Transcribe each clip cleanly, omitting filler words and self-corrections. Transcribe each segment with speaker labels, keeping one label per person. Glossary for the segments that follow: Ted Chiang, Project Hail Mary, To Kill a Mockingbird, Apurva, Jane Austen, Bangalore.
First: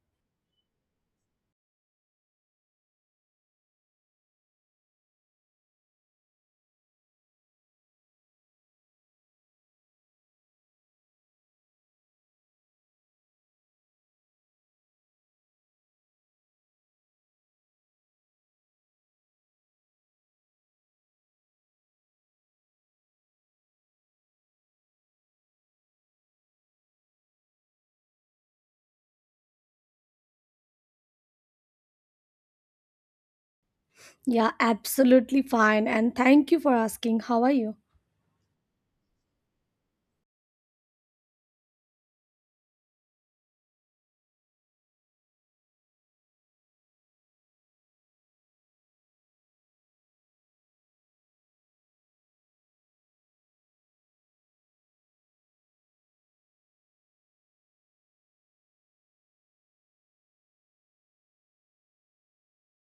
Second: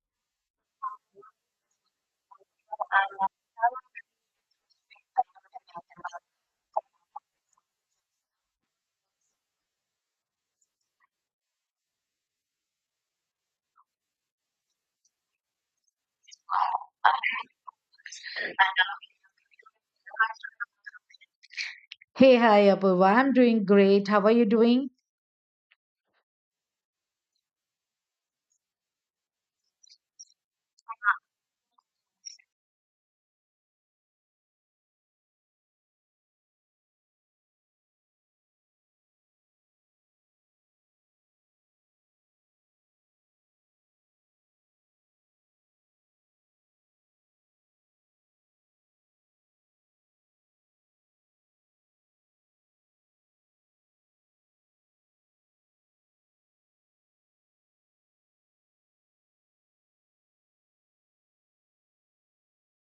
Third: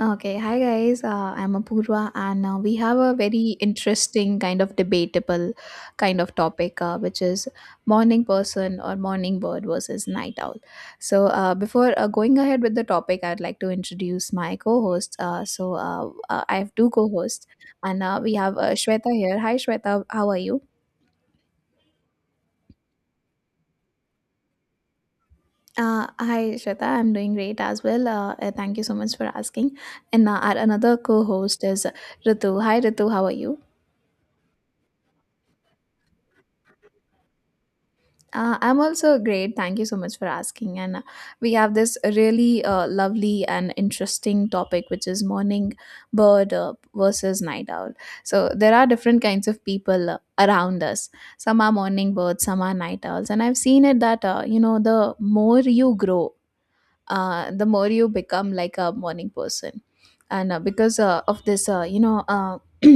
Speaker 1: Okay, Hi guys. I'm Apurva, and we have a very interesting kind of debatable kind of topic, which is morning person or morning bird versus night owl. So, before going ahead with the topic, I'd like to introduce my co-hosts. I have two co-hosts, and we have Shweta here. Hi, Shweta. How are you?
Speaker 2: Hey, hi, Apurva. I'm doing great. How are you doing?
Speaker 1: Hi, Shweta. I'm doing great as well. Thank you so much for asking. And our another co-host is Ritu. Hi, Ritu. How are you?
Speaker 3: Yeah, absolutely fine. And thank you for asking. How are you?
Speaker 1: I'm also great. Thank you so much for asking. And we have this really lovely and interesting topic, which is morning bird versus night owl. So there are different kinds of people around us. Some are morning birds, some are night owls. And I've seen it that, you know, the more you grow, the more you become like a morning person. And because of this,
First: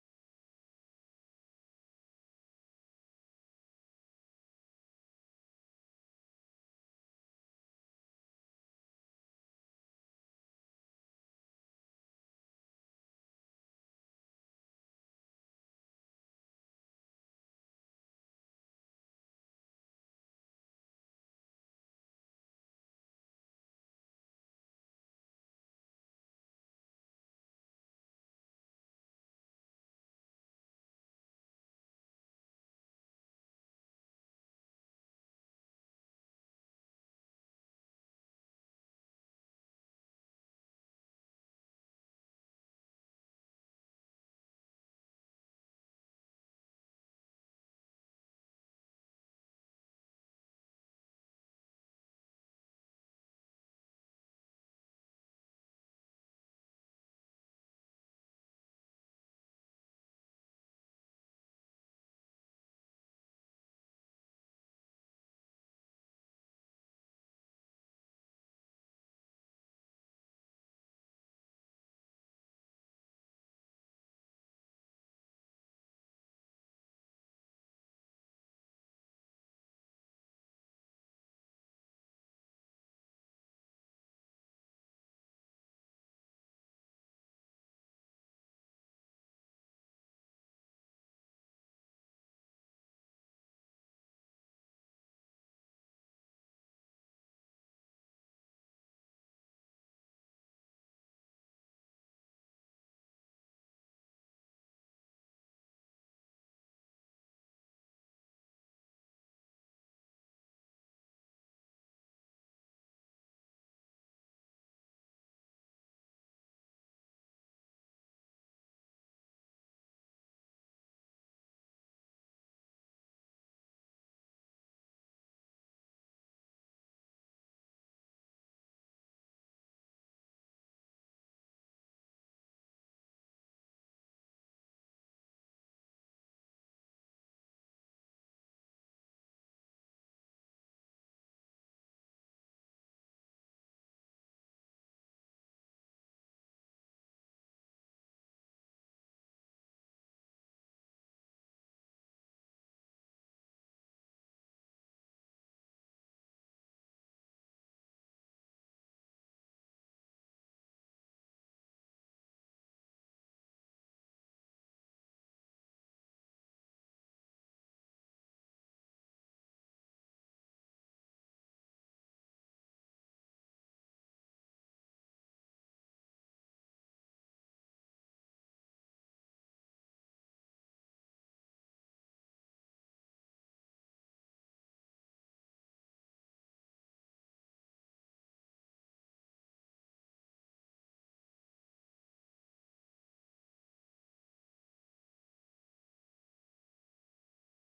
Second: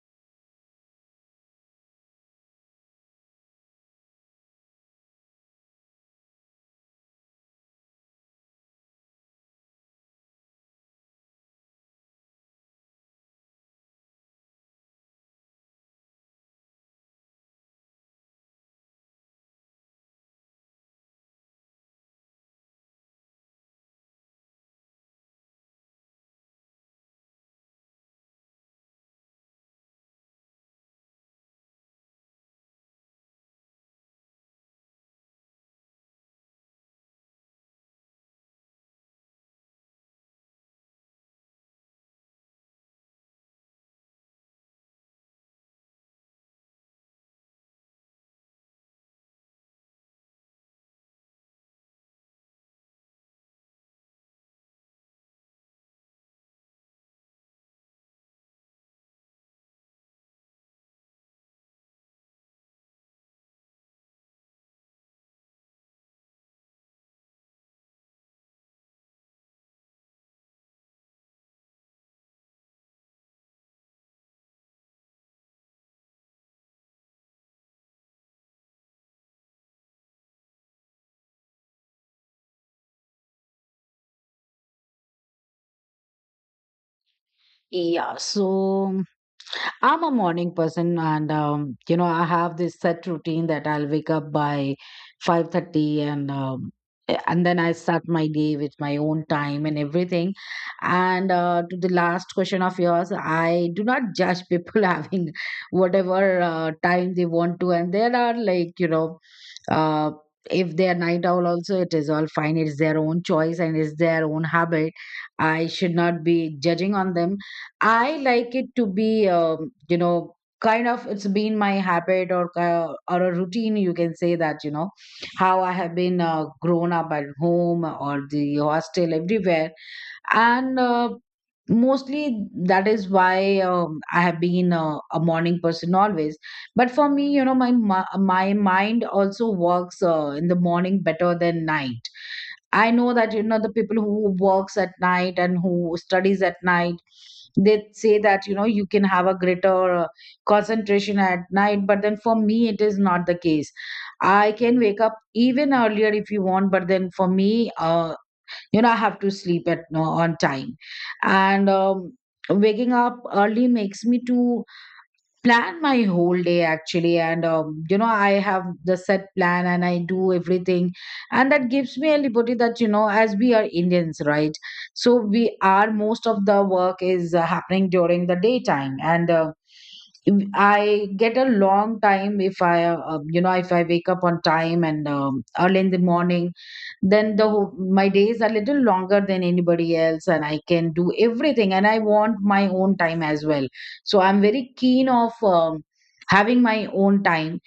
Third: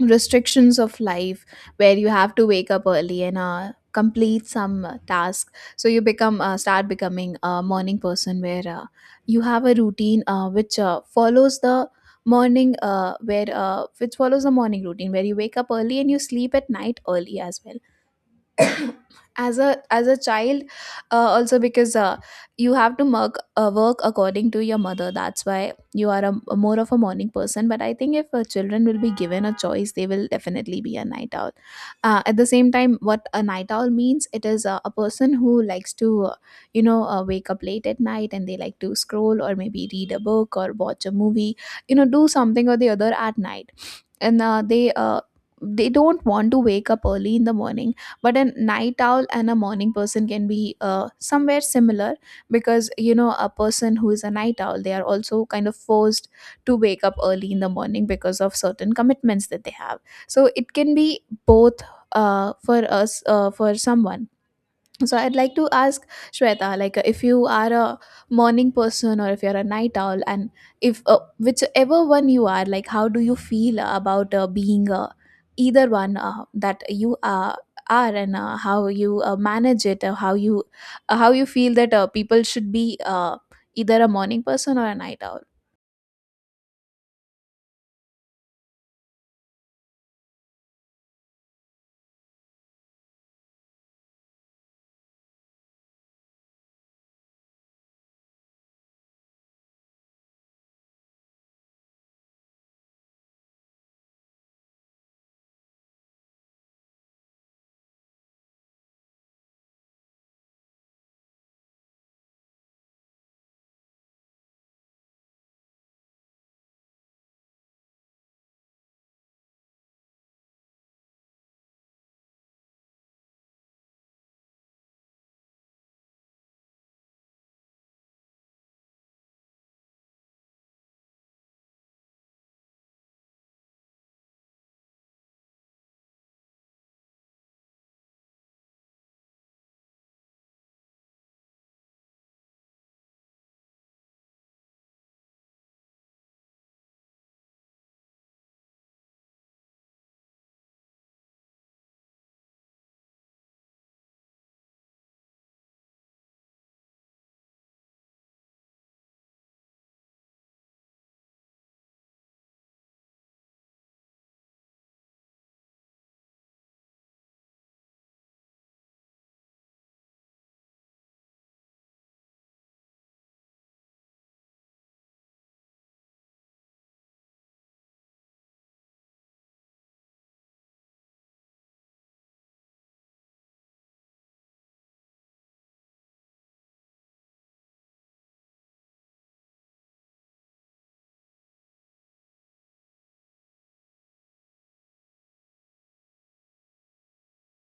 Speaker 1: restrictions of life where you have to wake up early and complete some task, so you become start becoming a morning person where you have a routine which follows the morning where which follows the morning routine where you wake up early and you sleep at night early as well. As a child also, because you have to work according to your mother, that's why you are a more of a morning person. But I think if children will be given a choice, they will definitely be a night owl. At the same time, what a night owl means, it is a person who likes to wake up late at night, and they like to scroll or maybe read a book or watch a movie, you know, do something or the other at night. And uh, they uh, they don't want to wake up early in the morning. But a night owl and a morning person can be somewhere similar, because you know, a person who is a night owl, they are also kind of forced to wake up early in the morning because of certain commitments that they have. So it can be both for us, for someone. So I'd like to ask Shweta, like if you are a morning person or if you're a night owl, and if whichever one you are, like how do you feel about being either one that you are, and how you manage it, how you feel that people should be either a morning person or a night owl.
Speaker 2: Yeah, so I'm a morning person, and you know, I have this set routine that I'll wake up by 5:30, and then I start my day with my own time and everything. And to the last question of yours, I do not judge people having whatever time they want to, and there are uh, if they are night owl, also it is all fine. It's their own choice and it's their own habit. I should not be judging on them. I like it to be, kind of it's been my habit or a routine. You can say that you know how I have been grown up at home or the hostel everywhere, and mostly that is why I have been a morning person always. But for me, you know, my mind also works in the morning better than night. I know that you know the people who works at night and who studies at night, they say that you know you can have a greater concentration at night, but then for me it is not the case. I can wake up even earlier if you want, but then for me, you know, I have to sleep at no on time. And Waking up early makes me to plan my whole day actually, and you know, I have the set plan and I do everything, and that gives me a liberty that you know, as we are indians, right? So we are, most of the work is happening during the daytime, and I get a long time if you know, if I wake up on time and early in the morning, then the whole, my days are little longer than anybody else, and I can do everything, and I want my own time as well. So I'm very keen of having my own time,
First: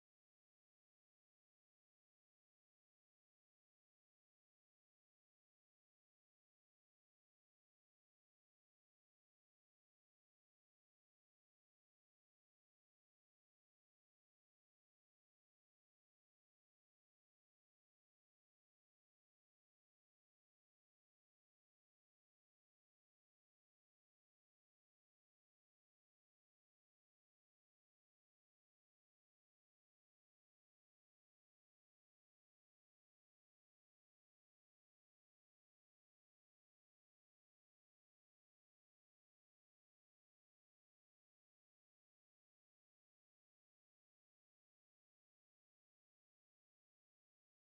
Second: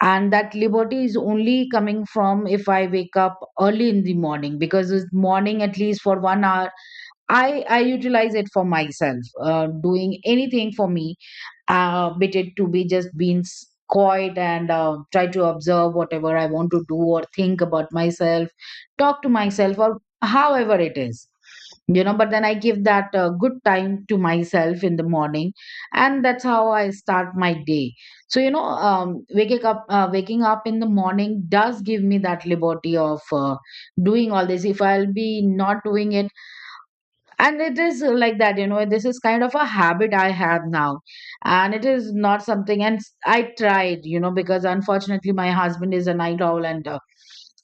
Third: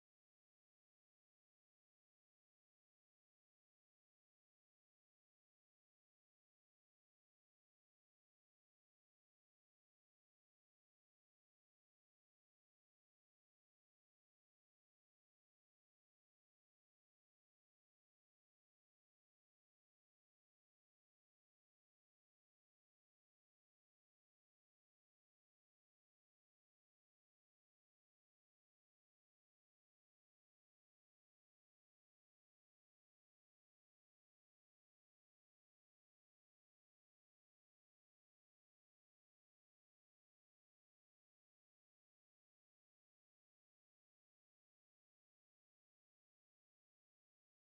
Speaker 2: and that liberty is only coming from if I wake up early in the morning because it's morning. At least for 1 hour, I utilize it for myself, doing anything for me, bit it to be just being quiet and try to observe whatever I want to do or think about myself, talk to myself, or however it is. You know, but then I give that good time to myself in the morning, and that's how I start my day. So you know, waking up in the morning does give me that liberty of doing all this. If I'll be not doing it, and it is like that, you know, this is kind of a habit I have now. And it is not something, I tried, you know, because unfortunately my husband is a night owl, and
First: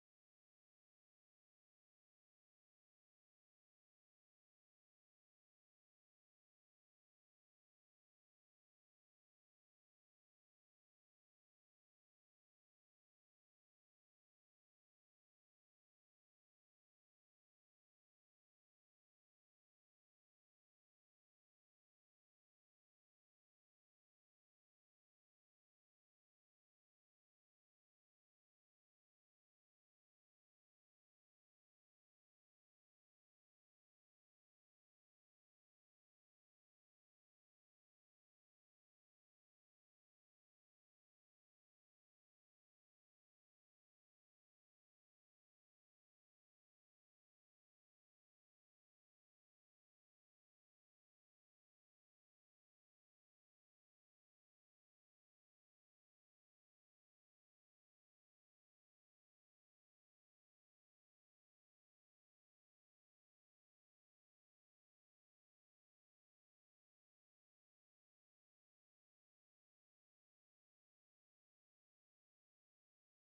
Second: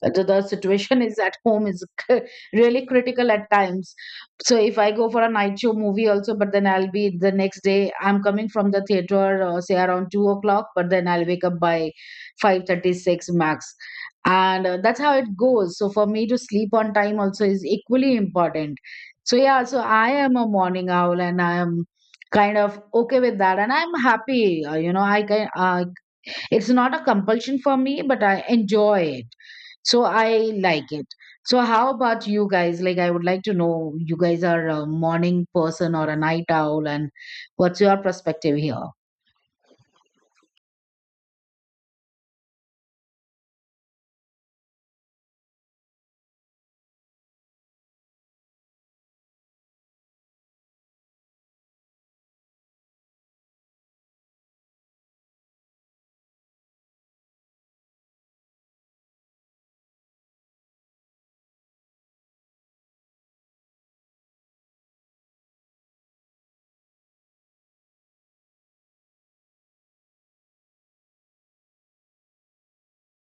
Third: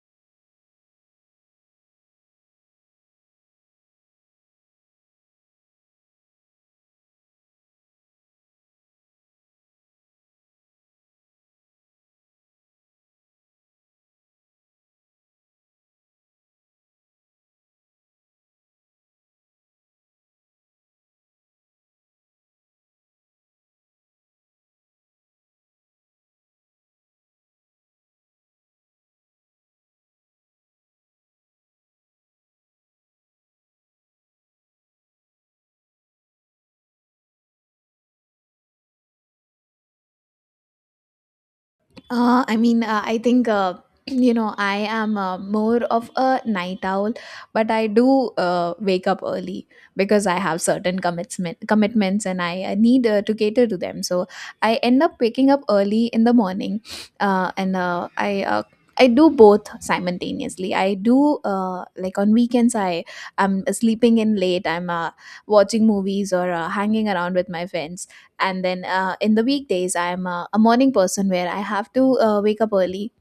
Speaker 2: the situation is at home is c- really critical at times. So if I go for a night show movie also, but then I'll be the next day, I'm coming from the theater, say around 2 o'clock, but then I'll wake up by 5:36 max, and that's how it goes. So for me, to sleep on time also is equally important. So yeah, so I am a morning owl, and I am kind of okay with that, and I'm happy. You know, I can, it's not a compulsion for me, but I enjoy it. So I like it. So how about you guys? Like, I would like to know, you guys are a morning person or a night owl, and what's your perspective here?
Speaker 1: I think you know, I am more of a night owl, but I do wake up early because I have certain commitments and I need to cater to them. So I end up waking up early in the morning, and I. I do both simultaneously. I do, like, on weekends I am sleeping in late. I'm watching movies or hanging around with my friends. And then in the weekdays I'm a morning person, where I have to wake up early,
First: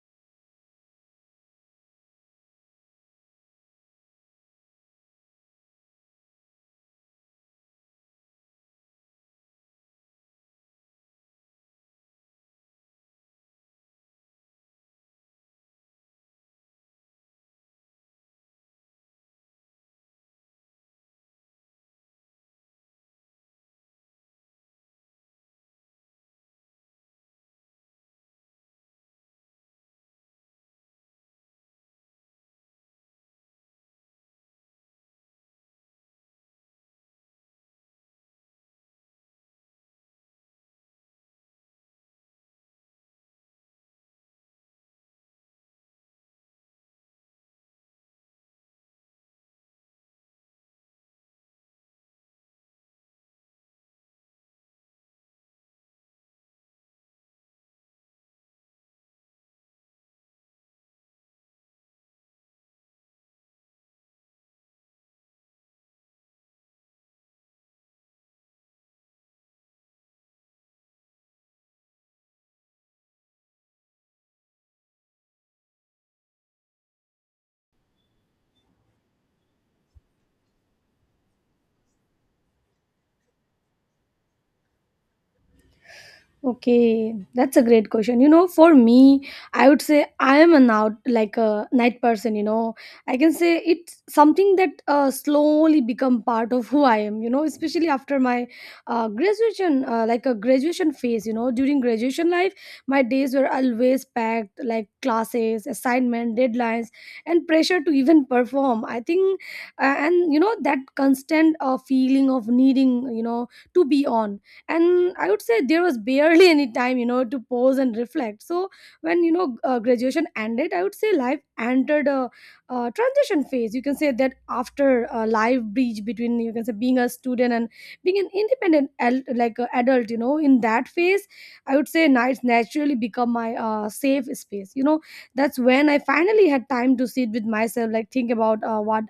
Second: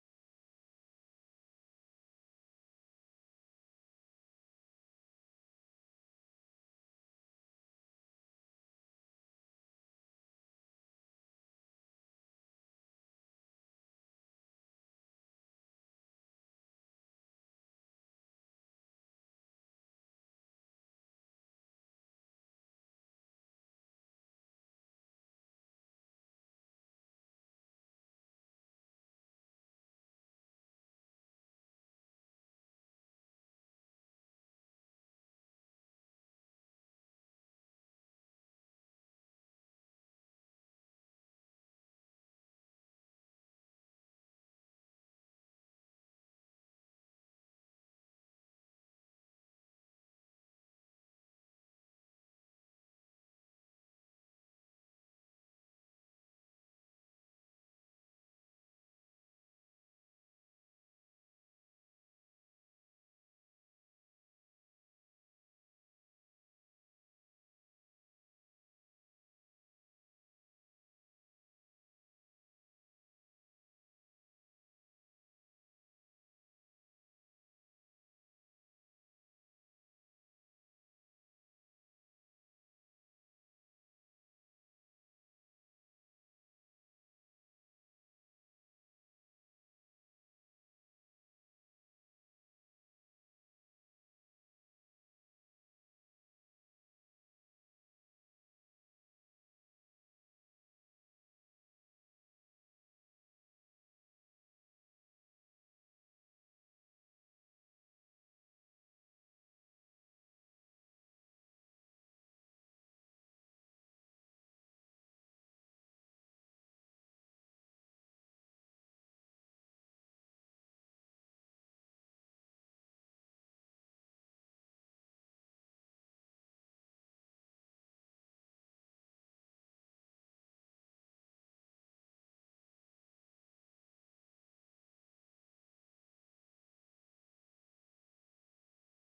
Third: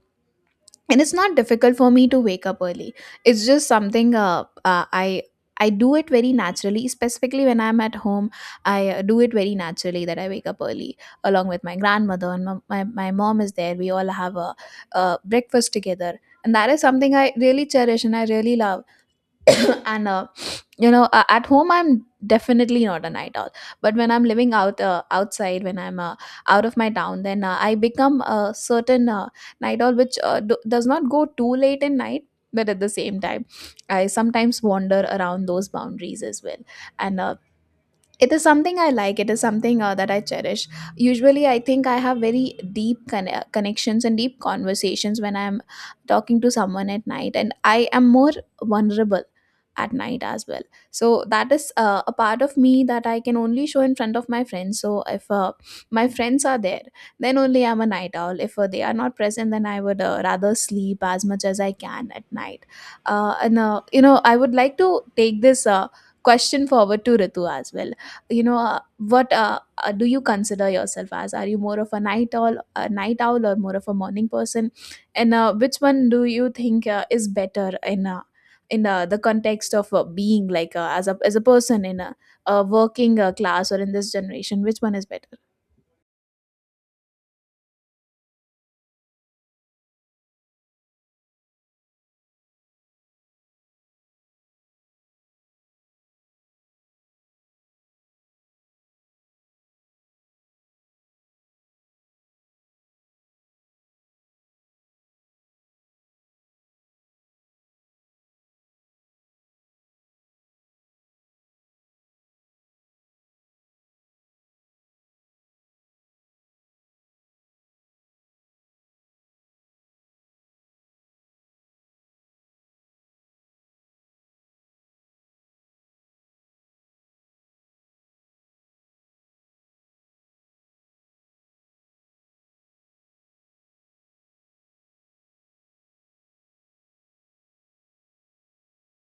Speaker 1: and it's not difficult for me to wake up early. It's just something I do it very naturally, specifically when I'm at home. I do it very naturally that I wake up early along with my grandmother, and my mom is there. We all have uh, breakfast together, and that is something I really cherish and I really love. And at home, I'm definitely not a night owl, but when I'm living out outside, when I'm out of my town, then I become a certain night owl, which does not go too late in night. But at the same time, I sometimes wander around those boundaries as well. And It is something I like. It is something that I cherish. Usually, I think I have very deep connections and deep conversations when I'm talking to someone at night, and I am more vulnerable at night as well. So that is a part of me that I can only show in front of my friends. So if my friends are there, then only I'm a night owl. If they are not present, then I would rather sleep as much as I can at night. And You know, I would like to take this question forward to Ritu as well. You know what Do you consider yourself as, are you more of a night owl or more of a morning person, and which one do you think is better in the context of being like as a person in a working class, or in this generation, which one is better?
Speaker 3: Okay, that's a great question. You know, for me, I would say I am an out like a night person. You know, I can say it's something that slowly become part of who I am. You know, especially after my graduation, like a graduation phase. You know, during graduation life, my days were always packed, like classes, assignment, deadlines, and pressure to even perform. I think, and you know, that constant feeling of needing, you know, to be on. And I would say there was barely any time, you know, to pause and reflect. So when, you know, graduation ended, I would say life entered a, uh, transition phase, you can say that, after a life breach between, you can say, being a student and being an independent like adult, you know. In that phase, I would say nights naturally become my safe space, you know. That's when I finally had time to sit with myself, like think about what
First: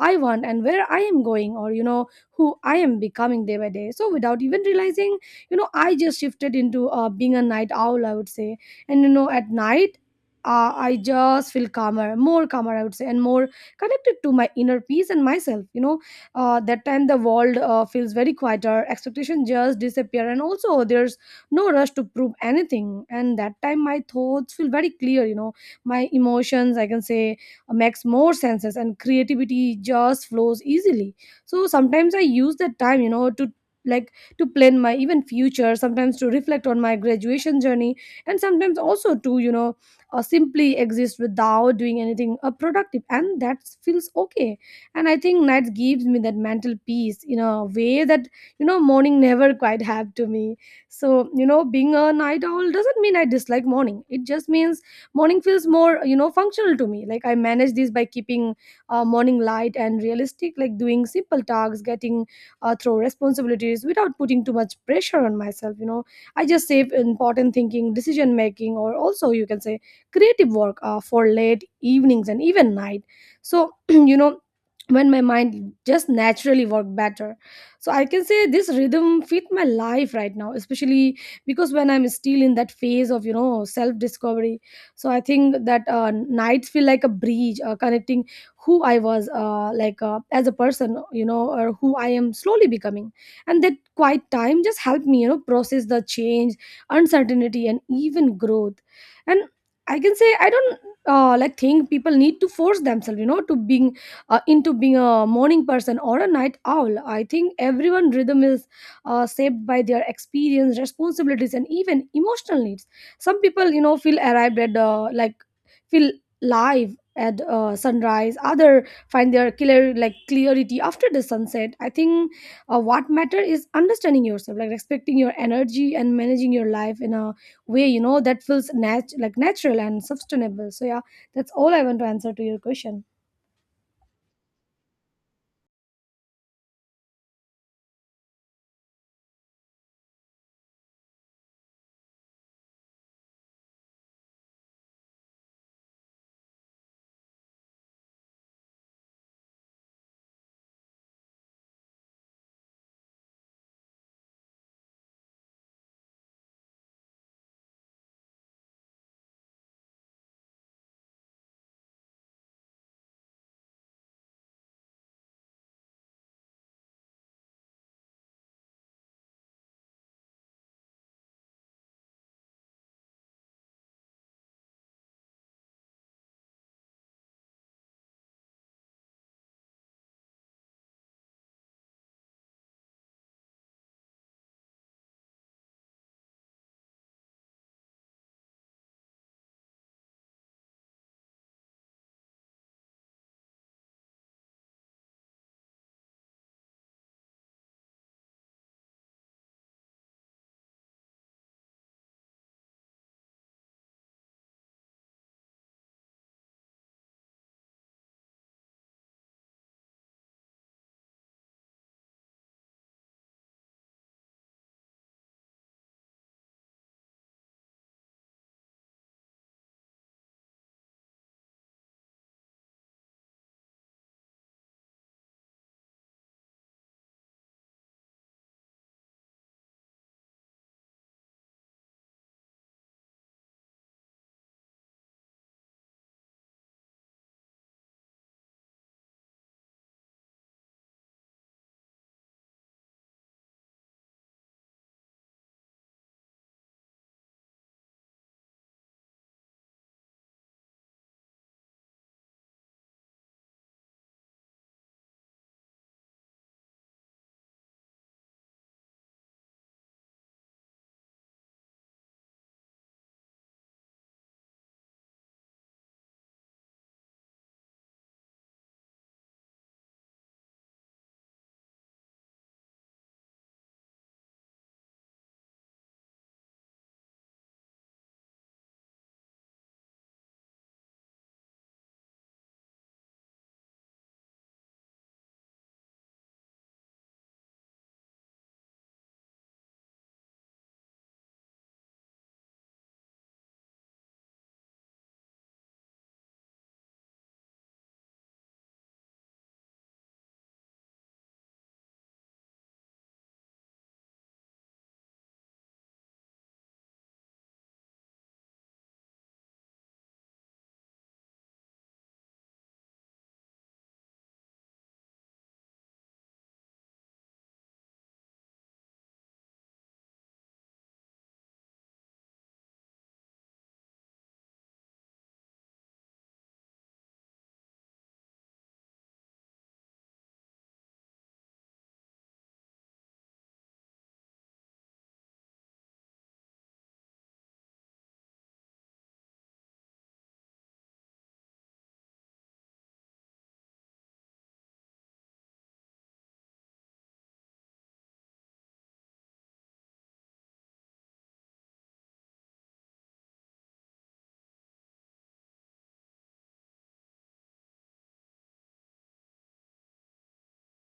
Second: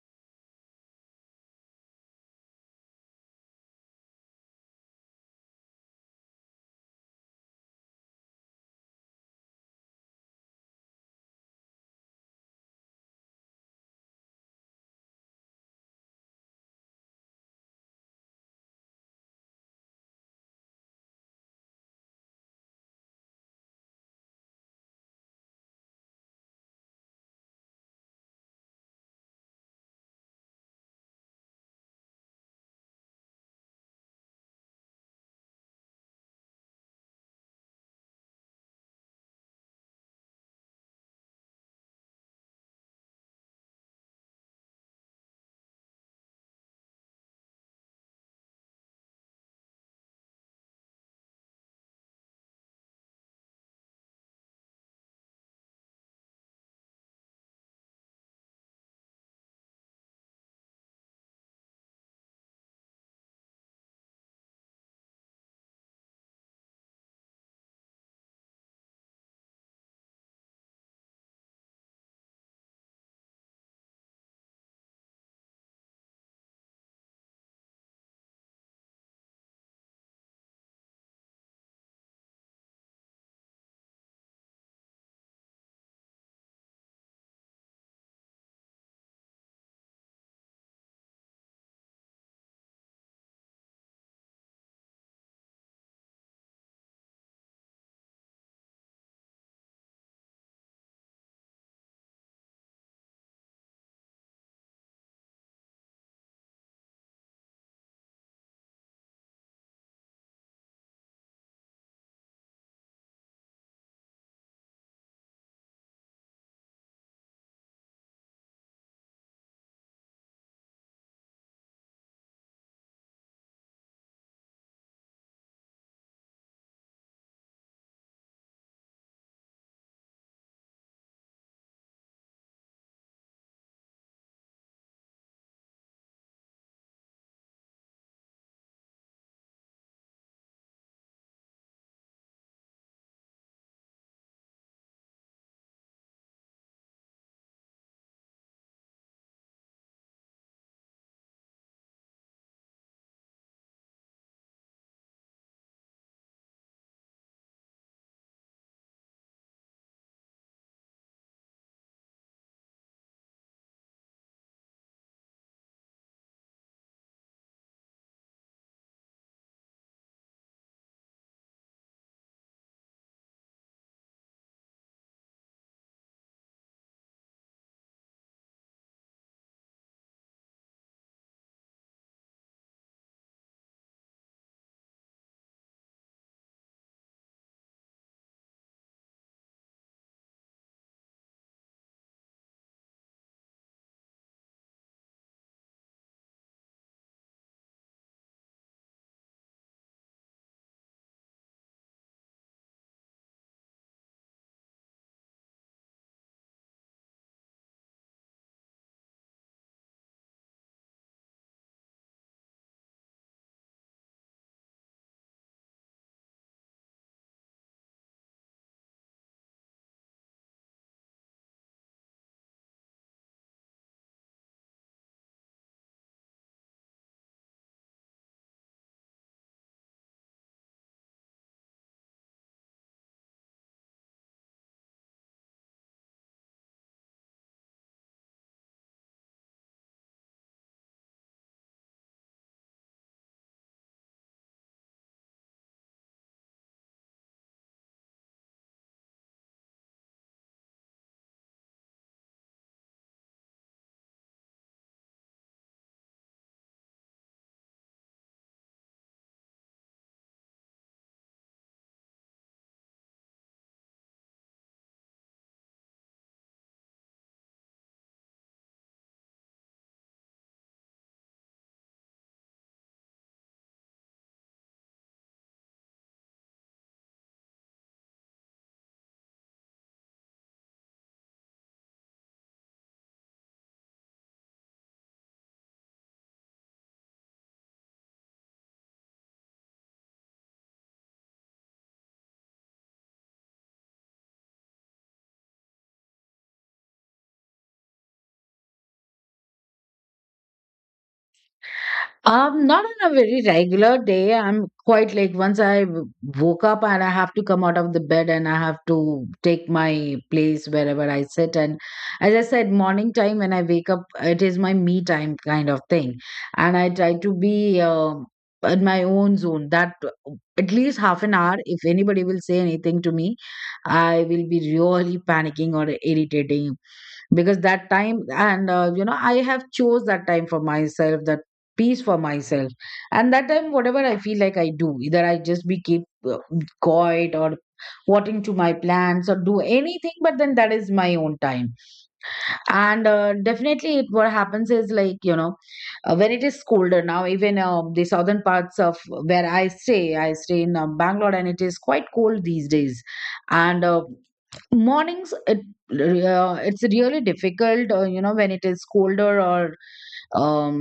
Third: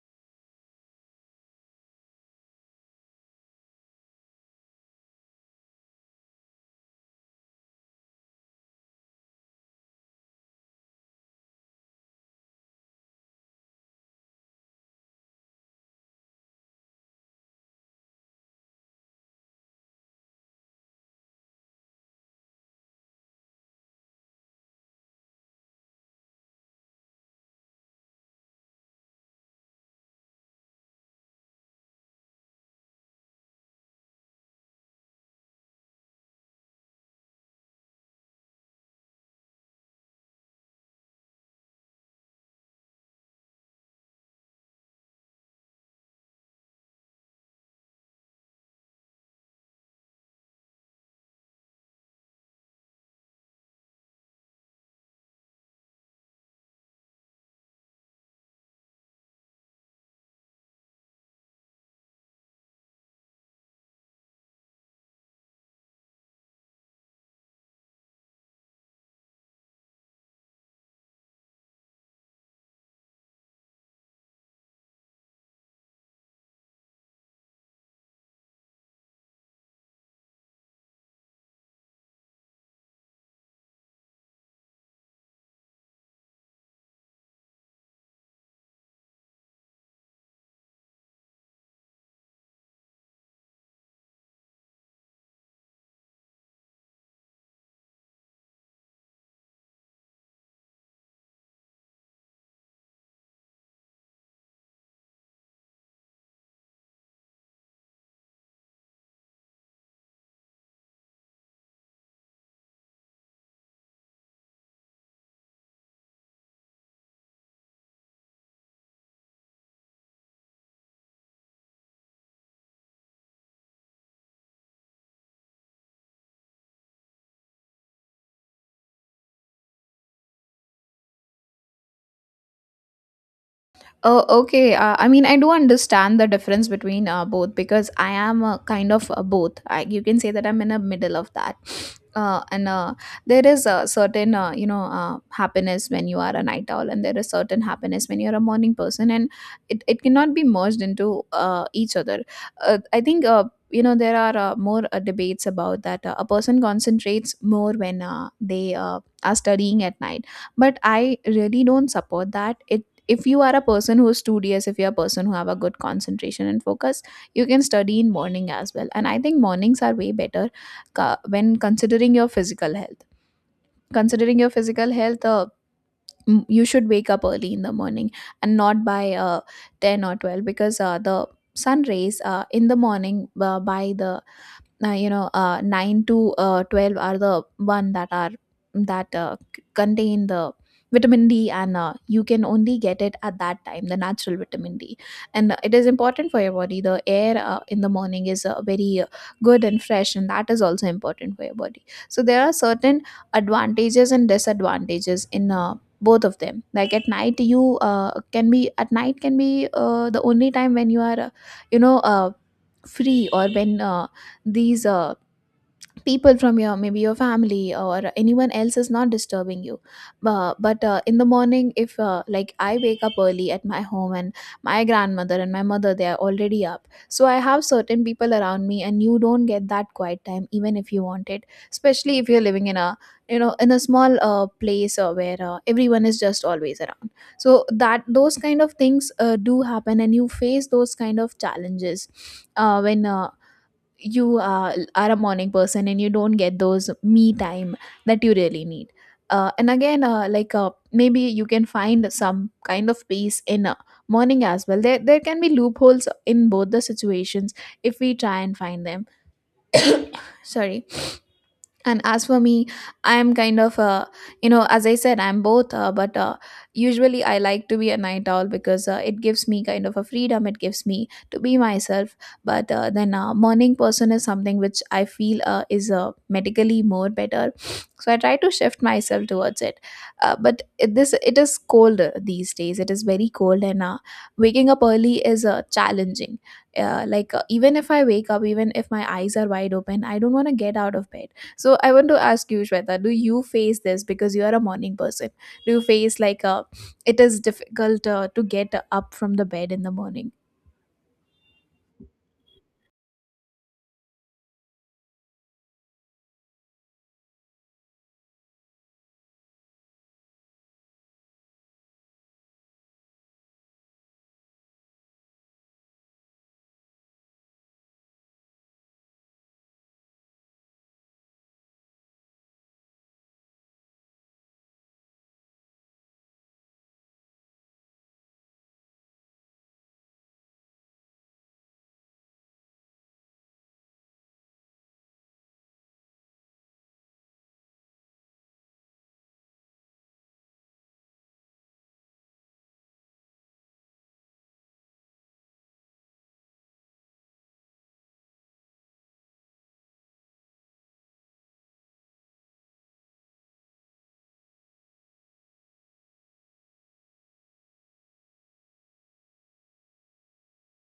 Speaker 3: I want and where I am going, or you know, who I am becoming day by day. So without even realizing, you know, I just shifted into being a night owl, I would say. And you know, at night, I just feel calmer, more calmer, I would say, and more connected to my inner peace and myself. You know, that time the world feels very quieter, expectations just disappear, and also there's no rush to prove anything. And that time my thoughts feel very clear. You know, my emotions, I can say, makes more senses, and creativity just flows easily. So sometimes I use that time, you know, to like to plan my even future, sometimes to reflect on my graduation journey, and sometimes also to, you know, simply exist without doing anything productive, and that feels okay. And I think night gives me that mental peace in a way that, you know, morning never quite have to me. So you know, being a night owl doesn't mean I dislike morning, it just means morning feels more, you know, functional to me. Like I manage this by keeping morning light and realistic, like doing simple tasks, getting through responsibilities without putting too much pressure on myself. You know, I just save important thinking, decision making, or also you can say creative work for late evenings and even night. So you know, when my mind just naturally work better. So I can say this rhythm fit my life right now, especially because when I'm still in that phase of, you know, self discovery. So I think that nights feel like a bridge connecting who I was, like as a person, you know, or who I am slowly becoming. And that quiet time just helped me, you know, process the change, uncertainty, and even growth. And I can say I don't like think people need to force themselves, you know, to being into being a morning person or a night owl. I think everyone rhythm is shaped by their experience, responsibilities, and even emotional needs. Some people, you know, feel arrived at, like feel live at sunrise, other find their clear like clarity after the sunset. I think what matter is understanding yourself, like respecting your energy and managing your life in a way, you know, that feels like natural and sustainable. So yeah, that's all I want to answer to your question.
Speaker 1: Oh, okay. I mean, I do understand the difference between both, because I am kind of both. I, you can say that I'm in the middle of that. And There is a certain, happiness when you are a night owl, and there is certain happiness when you're a morning person, and it cannot be merged into each other. I think, you know, there are more debates about that. A person concentrates more when they are studying at night, but I really don't support that. It If you are a person who is studious, if you're a person who have a good concentration and focus, you can study in morning as well, and I think mornings are way better. When considering your physical health, considering your physical health, you should wake up early in the morning, and not by 10 or 12, because the sun rays in the morning, by the 9 to 12, are the one that are that contain the vitamin D. And you can only get it at that time, the natural vitamin D. And it is important for your body. The air in the morning is very good and fresh, and that is also important for your body. So there are certain advantages and disadvantages in both of them. Like at night, you can be, at night can be the only time when you are you know uh, free, or when these people from your, maybe your family or anyone else, is not disturbing you. But in the morning, if like, I wake up early at my home, and my grandmother and my mother, they are already up, so I have certain people around me, and you don't get that quiet time even if you want it, especially if you're living in a, you know, in a small place where everyone is just always around. So that, those kind of things do happen, and you face those kind of challenges when you are a morning person, and you don't get those me time that you really need. And again, like maybe you can find some kind of peace in morning as well. There can be loopholes in both the situations if we try and find them. Sorry. And as for me, I'm kind of a, you know, as I said, I'm both, but usually I like to be a night owl, because it gives me kind of a freedom, it gives me to be myself. But then morning person is something which I feel is medically more better. So I try to shift myself towards it. But this, it is cold these days. It is very cold, and waking up early is challenging. Like even if I wake up, even if my eyes are wide open, I don't want to get out of bed. So I want to ask you, Shweta, do you face this because you are a morning person? Do you face like it is difficult to get up from the bed in the morning?
Speaker 2: Not on a very regular day. I'm quite like once woke up, and I have to come out of the bed, and I have to take my place wherever I sit. And as I said, morning time when I wake up, it is my me time kind of thing. And I try to be in my own zone that at least half an hour. If anybody will say anything to me, I will be really panicking or irritating, because that time, and you know, I have chose that time for myself, that peace for myself. And that time, whatever I feel like, I do, either I just be keep uh, quiet or watering to my plants or do anything, but then that is my own time. And definitely it, what happens is like, you know, when it is colder now, even the southern parts of where I stay in Bangalore, and it is quite cold these days. And mornings it, it's really difficult, you know, when it is colder or um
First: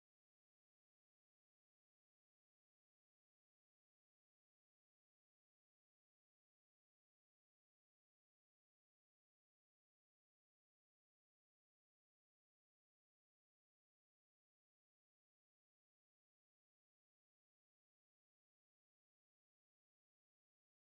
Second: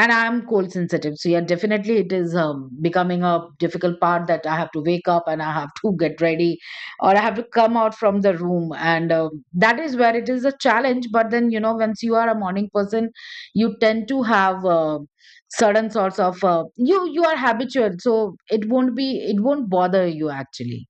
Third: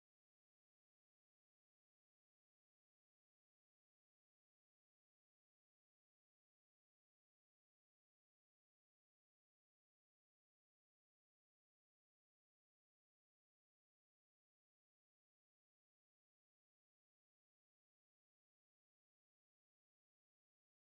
Speaker 2: and I'm cold sensitive. So yeah, definitely it is becoming a difficult part that I have to wake up, and I have to get ready, or I have to come out from the room. And that is where it is a challenge. But then you know, once you are a morning person, you tend to have certain sorts of you, you are habitual, so it won't be, it won't bother you actually.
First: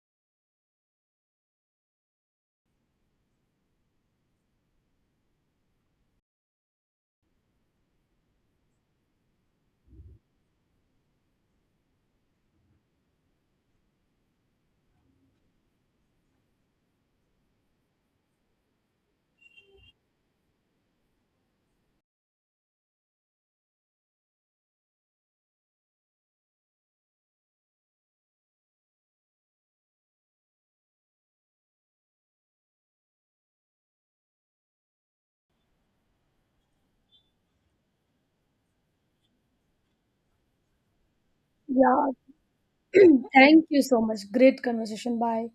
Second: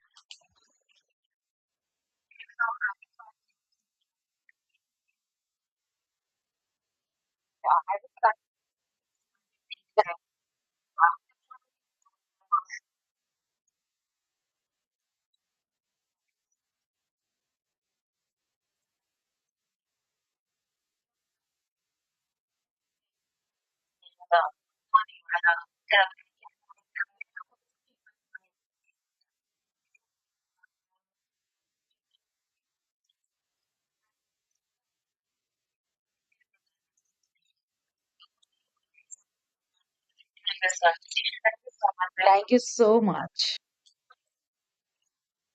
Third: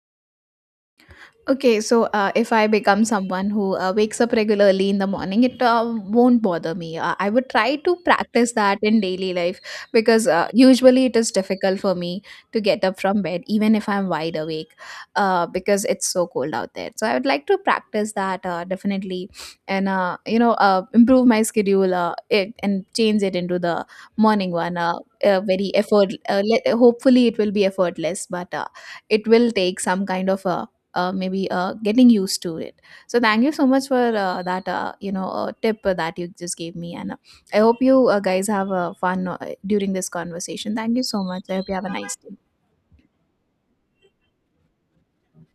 Speaker 1: Okay, so if I become someone who wakes up regularly in the morning, it won't bother me. I would try to practice that in daily life, because usually it is difficult for me to get up from bed, even if I'm wide awake, because it's so cold out there. So I would like to practice that definitely, and improve my schedule. And change it into the morning one. Hopefully, it will be effortless, but it will take some kind of a maybe getting used to it. So thank you so much for that tip that you just gave me, and I hope you guys have fun during this conversation. Thank you so much. I hope you have a
Speaker 3: Yeah.
Speaker 1: nice day.
Speaker 2: Thank you so much.
Speaker 3: Thank you so much. Great conversation. Bye.